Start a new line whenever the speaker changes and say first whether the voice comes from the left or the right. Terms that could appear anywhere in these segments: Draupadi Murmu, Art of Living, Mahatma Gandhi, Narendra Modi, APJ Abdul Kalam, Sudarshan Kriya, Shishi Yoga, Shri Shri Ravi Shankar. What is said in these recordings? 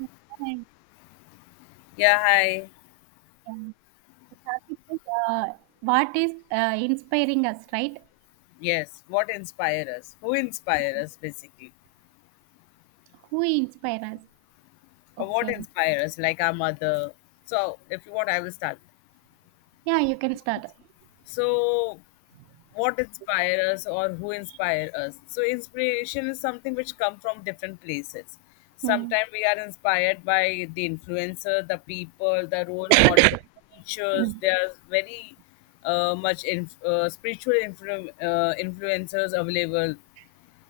right: And,
left: Yeah, hi.
right: yeah, the topic is uh, what is inspiring us, right?
left: Yes, what inspire us? Who inspire us basically?
right: Who inspire us?
left: Or what
right: Okay.
left: inspire us? Like our mother. So if you want, I will start.
right: Yeah, you can start.
left: So what inspire us or who inspire us? So inspiration is something which come from different places.
right: Hmm.
left: Sometimes we are inspired by the influencer, the people, the role model, teachers. They are very much spiritual influencers available,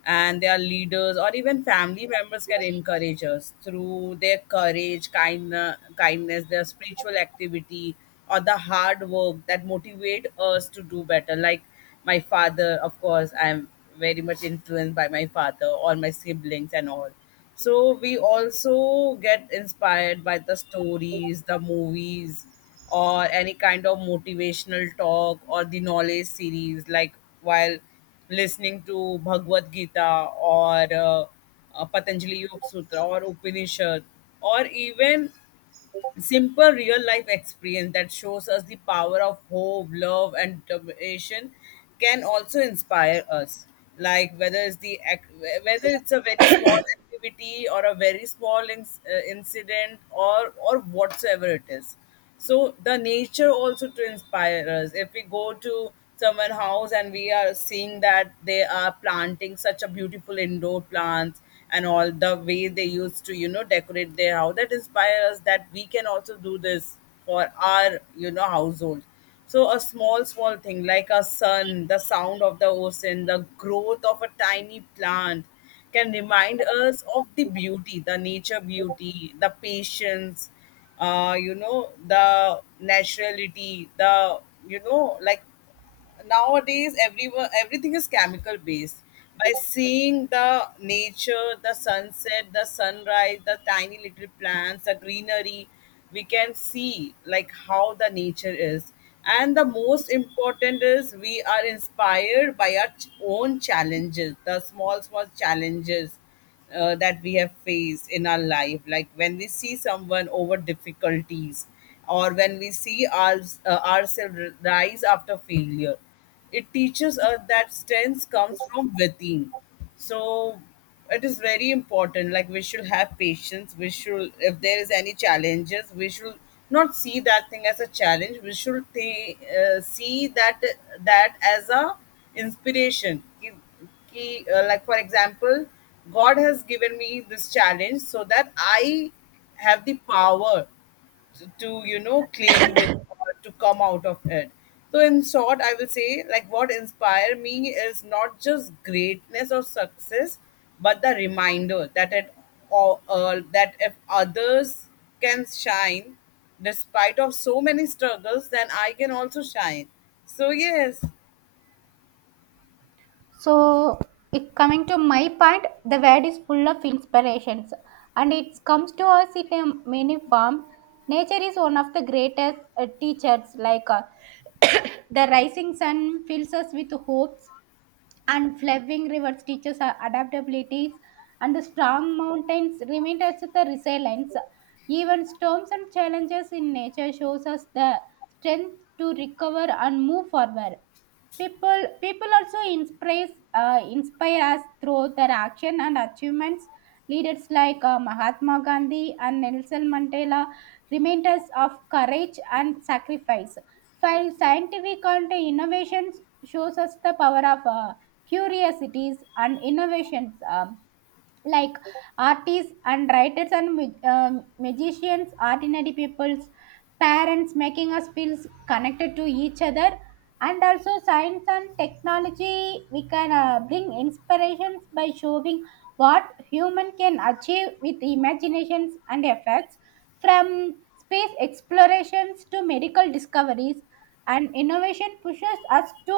left: and their leaders or even family members can encourage us through their courage, kind, kindness, their spiritual activity, or the hard work that motivate us to do better. Like my father, of course, I'm very much influenced by my father, all my siblings, and all. So we also get inspired by the stories, the movies, or any kind of motivational talk or the knowledge series, like while listening to Bhagavad Gita or Patanjali Yoga Sutra or Upanishad, or even simple real life experience that shows us the power of hope, love and determination can also inspire us, like whether whether it's a very small activity or a very small incident or whatsoever it is. So the nature also to inspire us. If we go to someone house and we are seeing that they are planting such a beautiful indoor plants, and all the way they used to, you know, decorate their house, that inspire us that we can also do this for our, you know, household. So a small small thing like a sun, the sound of the ocean, the growth of a tiny plant can remind us of the beauty, the nature beauty, the patience, you know, the naturality, the, you know, like nowadays everyone, everything is chemical based. By seeing the nature, the sunset, the sunrise, the tiny little plants, the greenery, we can see like how the nature is. And the most important is we are inspired by our own challenges, the small small challenges that we have faced in our life, like when we see someone over difficulties, or when we see ourselves rise after failure, it teaches us that strength comes from within. So it is very important, like we should have patience, we should, if there is any challenges, we should not see that thing as a challenge. We should see that that as a inspiration. Like for example, god has given me this challenge so that I have the power to, you know, claim this or to come out of it. So in short, I will say like, what inspire me is not just greatness or success, but the reminder that it or that if others can shine despite of so many struggles, then I can also shine. So yes.
right: So, if coming to my point, the world is full of inspirations and it comes to us in a many form. Nature is one of the greatest teachers, like the rising sun fills us with hopes, and flowing rivers teaches our adaptabilities, and the strong mountains remind us of the resilience. Even storms and challenges in nature shows us the strength to recover and move forward. People also inspires, inspire us through their action and achievements. Leaders like Mahatma Gandhi and Nelson Mandela remind us of courage and sacrifice, while scientific and innovations shows us the power of curiosities and innovations. Like artists and writers and magicians, ordinary people's parents, making us feel connected to each other. And also science and technology we can bring inspirations by showing what human can achieve with imaginations and efforts. From space explorations to medical discoveries, and innovation pushes us to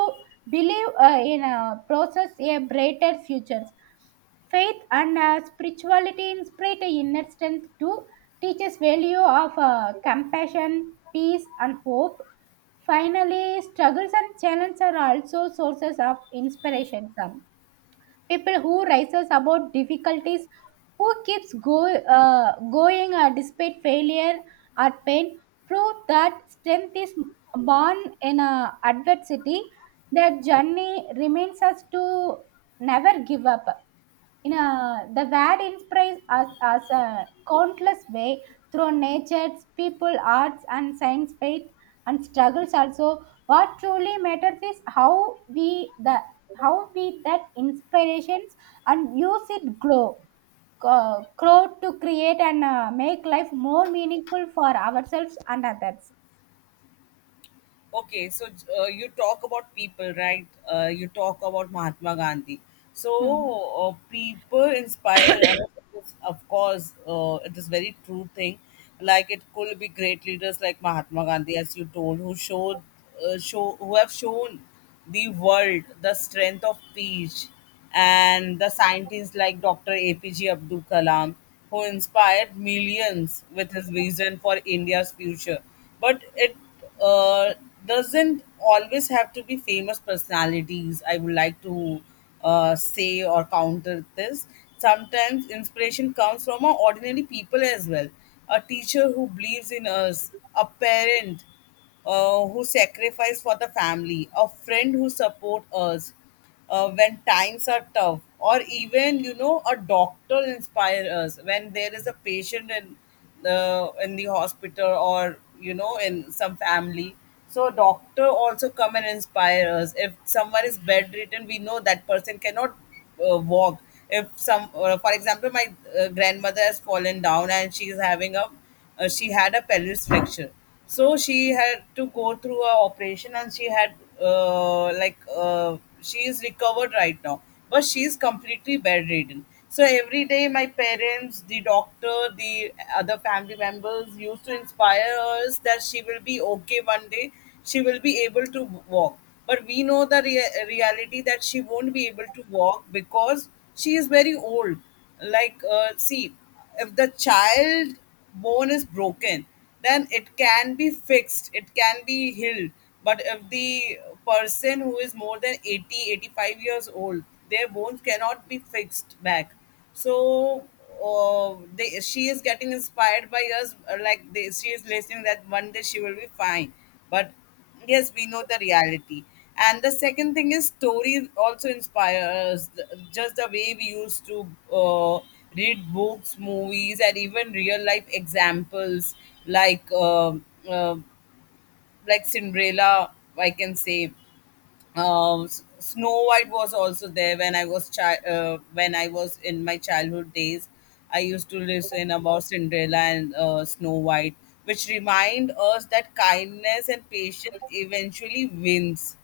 right: believe in a process, a brighter futures. Faith and spirituality inspire inner strength to teach us value of compassion, peace, and hope. Finally, struggles and challenges are also sources of inspiration. Some people who rises above difficulties, who keeps going despite failure or pain, prove that strength is born in adversity. Their journey remains us to never give up. You know, the word inspires us, us a countless way, through nature, people, arts, and science, faith, and struggles. Also, what truly matters is how we, the how we that inspirations, and use it grow, grow to create and make life more meaningful for ourselves and others.
left: Okay, so you talk about people, right? You talk about Mahatma Gandhi. So
right: Hmm.
left: people inspire us, of course, it is very true thing. Like it could be great leaders like Mahatma Gandhi, as you told, who who have shown the world, the strength of peace, and the scientists like Dr. APJ Abdul Kalam, who inspired millions with his vision for India's future. But it uh, doesn't always have to be famous personalities. I would like to say or counter this. Sometimes inspiration comes from our ordinary people as well. A teacher who believes in us, a parent who sacrifice for the family, a friend who support us when times are tough, or even, you know, a doctor inspire us when there is a patient in the hospital, or, you know, in some family. So a doctor also come and inspire us. If someone is bedridden, we know that person cannot walk. If for example, my grandmother has fallen down, and she is having a she had a pelvis fracture, so she had to go through a operation, and she had uh, like she is recovered right now, but she is completely bedridden. So every day my parents, the doctor, the other family members used to inspire us that she will be okay one day, she will be able to walk. But we know the reality that she won't be able to walk because she is very old. Like see, if the child bone is broken, then it can be fixed, it can be healed. But if the person who is more than 80, 85 years old, their bones cannot be fixed back. So she is getting inspired by us, like she is listening that one day she will be fine. But yes, we know the reality. And the second thing is story also inspires just the way we used to uh, read books, movies, and even real life examples. Like uh, uh, like Cinderella, I can say. Snow White was also there when I was when I was in my childhood days. I used to listen about Cinderella and Snow White, which remind us that kindness and patience eventually wins.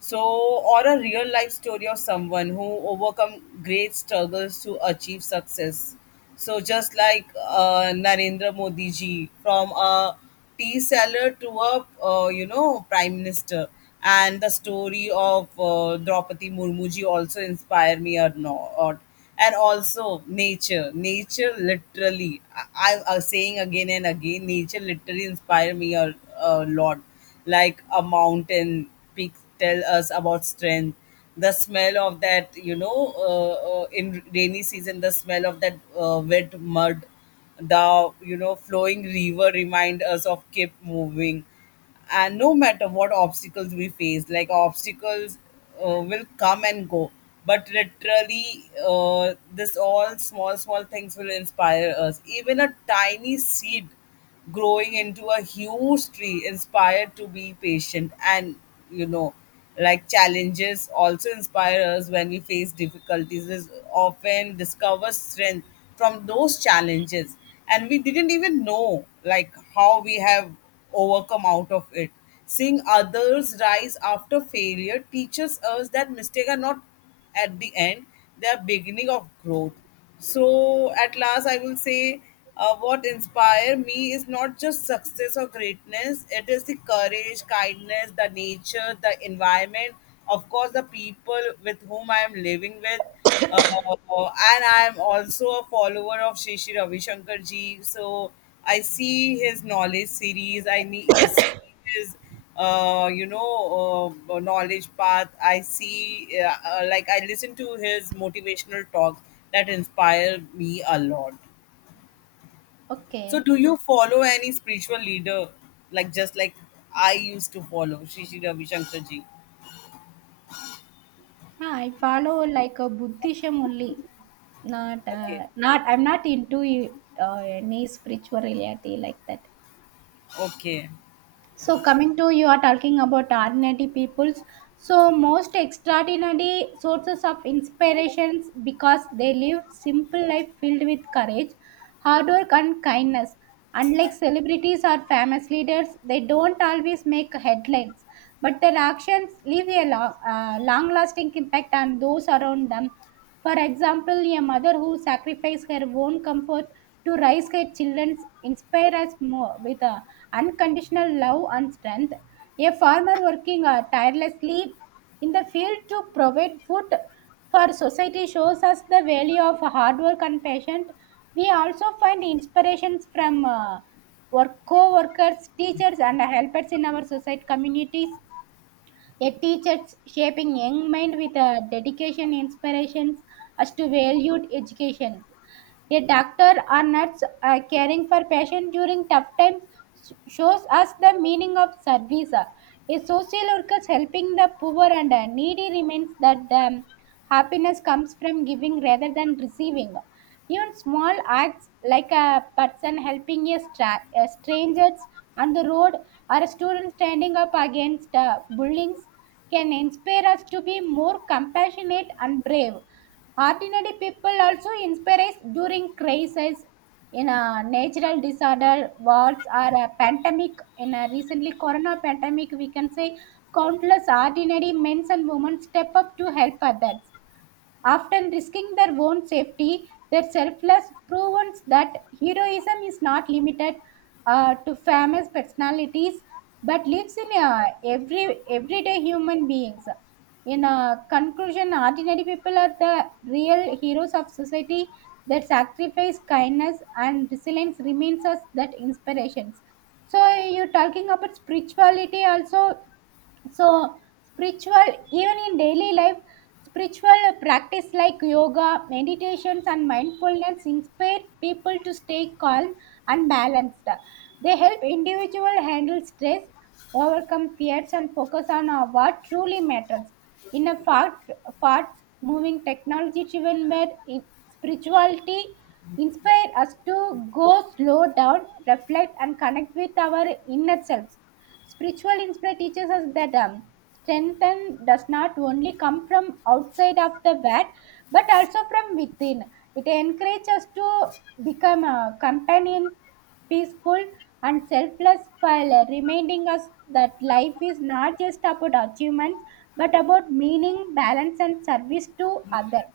left: So, or a real life story of someone who overcome great struggles to achieve success. So, just like Narendra Modi ji, from a tea seller to a, you know, prime minister, and the story of Draupadi Murmu ji also inspire me or not. And also nature, nature literally. I'm saying again and again, nature literally inspire me a lot. Like a mountain speak tell us about strength, the smell of that, you know, in rainy season, the smell of that wet mud, the, you know, flowing river remind us of keep moving, and no matter what obstacles we face, like obstacles will come and go. But literally this all small small things will inspire us. Even a tiny seed growing into a huge tree inspired to be patient, and, you know, like challenges also inspire us. When we face difficulties is often discover strength from those challenges, and we didn't even know like how we have overcome out of it. Seeing others rise after failure teaches us that mistakes are not at the end, they are beginning of growth. So, at last, I will say what inspire me is not just success or greatness. It is the courage, kindness, the nature, the environment, of course, the people with whom I am living with. Uh, and I am also a follower of Shri Shri Ravi Shankar ji. So I see his knowledge series, see his you know, knowledge path. I see like I listen to his motivational talks that inspire me a lot. So
right: Okay.
left: do you follow any spiritual leader, like just like I used to follow Shri Shri Ravi Shankar ji?
right: Yeah, I follow like a Buddhism only. Not,
left: Okay.
right: uh, not. I'm not into any spirituality like that.
left: Okay.
right: So coming to, you are talking about ordinary peoples. So most extraordinary sources of inspirations, because they live simple life filled with courage, hard work, and kindness. Unlike celebrities or famous leaders, they don't always make headlines, but their actions leave a long-lasting impact on those around them. For example, a mother who sacrificed her own comfort to raise her children inspires us more with unconditional love and strength. A farmer working tirelessly in the field to provide food for society shows us the value of hard work and patience. We also find inspirations from work co-workers, teachers, and helpers in our society communities. Yet teachers shaping young mind with a dedication inspirations as to valued education. A doctor or nurse caring for patient during tough times shows us the meaning of service. A social worker helping the poor and needy remains that the happiness comes from giving rather than receiving. Even small acts like a person helping a strangers on the road, or students standing up against bullies, can inspire us to be more compassionate and brave. Ordinary people also inspire us during crises, in a natural disorder, wars, or a pandemic. In a recently corona pandemic, we can say countless ordinary men and women step up to help others, often risking their own safety. Their selfless proves that heroism is not limited to famous personalities, but lives in everyday human beings. In conclusion, ordinary people are the real heroes of society. Their sacrifice, kindness, and resilience remains us that inspirations. So you're talking about spirituality also. So spiritual, even in daily life, spiritual practice like yoga, meditations, and mindfulness inspire people to stay calm and balanced. They help individual handle stress, overcome fears, and focus on what truly matters. In a fast moving technology driven world, spirituality inspire us to go, slow down, reflect, and connect with our inner selves. Spiritual insight teaches us that strength and does not only come from outside of the vat, but also from within. It encourages us to become a companion, peaceful, and selfless, while reminding us that life is not just about achievements, but about meaning, balance, and service to others.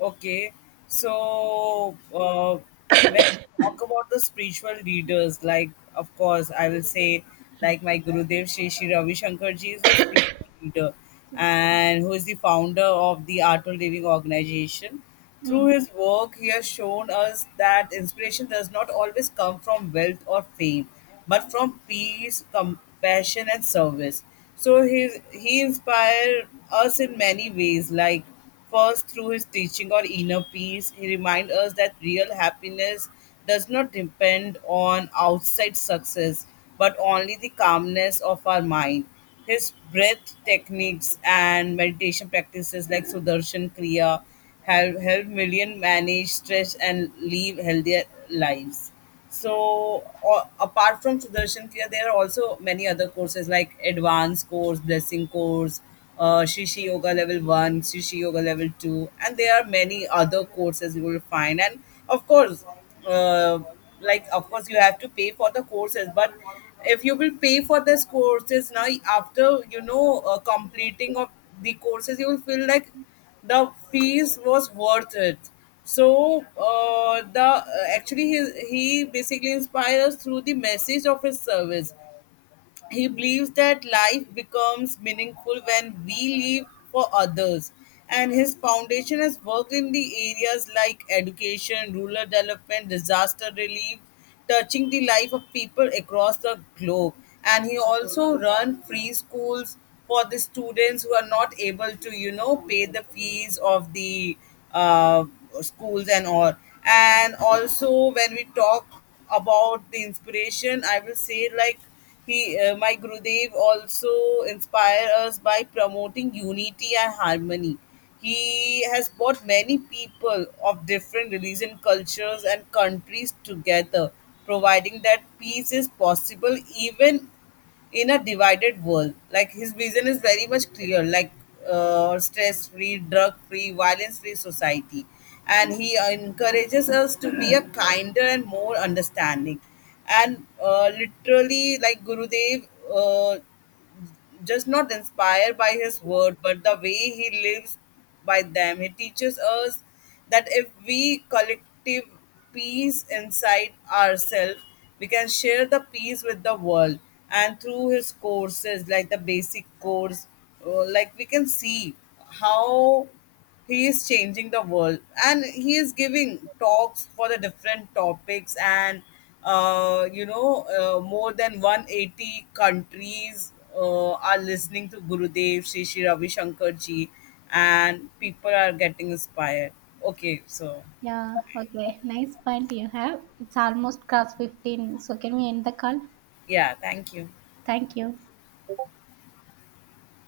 left: Okay, so when we talk about the spiritual leaders, like of course, I will say, like my Gurudev Shri Shri Ravi Shankar ji is a spiritual leader and who is the founder of the Art of Living organization. Through
right: Mm.
left: his work, he has shown us that inspiration does not always come from wealth or fame, but from peace, compassion, and service. So he inspired us in many ways, like first through his teaching or inner peace, he reminds us that real happiness does not depend on outside success, but only the calmness of our mind. His breath techniques and meditation practices like Sudarshan Kriya have helped millions manage stress and live healthier lives. So, apart from Sudarshan Kriya, there are also many other courses like advanced course, blessing course, Shishi Yoga Level 1, Shishi Yoga Level 2, and there are many other courses you will find. And of course, uh, like, of course, you have to pay for the courses, but if you will pay for these courses now, after, you know, completing of the courses, you will feel like the fees was worth it. So the actually he basically inspires through the message of his service. He believes that life becomes meaningful when we live for others. And his foundation has worked in the areas like education, rural development, disaster relief, touching the life of people across the globe. And he also run free schools for the students who are not able to, you know, pay the fees of the uh, schools and all. And also, when we talk about the inspiration, I will say, like my Gurudev also inspire us by promoting unity and harmony. He has brought many people of different religion, cultures, and countries together, providing that peace is possible even in a divided world. Like his vision is very much clear, like stress-free, drug-free, violence-free society, and he encourages us to be a kinder and more understanding. And literally, like Gurudev. Uh, just not inspired by his word, but the way he lives by them. He teaches us that if we collective peace inside ourselves, we can share the peace with the world. And through his courses, like the basic course, like we can see how he is changing the world, and he is giving talks for the different topics and, you know, more than 180 countries are listening to Gurudev Sri Sri Ravi Shankar ji, and people are getting inspired. Okay, so
right: Yeah, okay. Nice point you have. It's almost past 15. So, can we end the call?
left: yeah, thank you.
right: Thank you.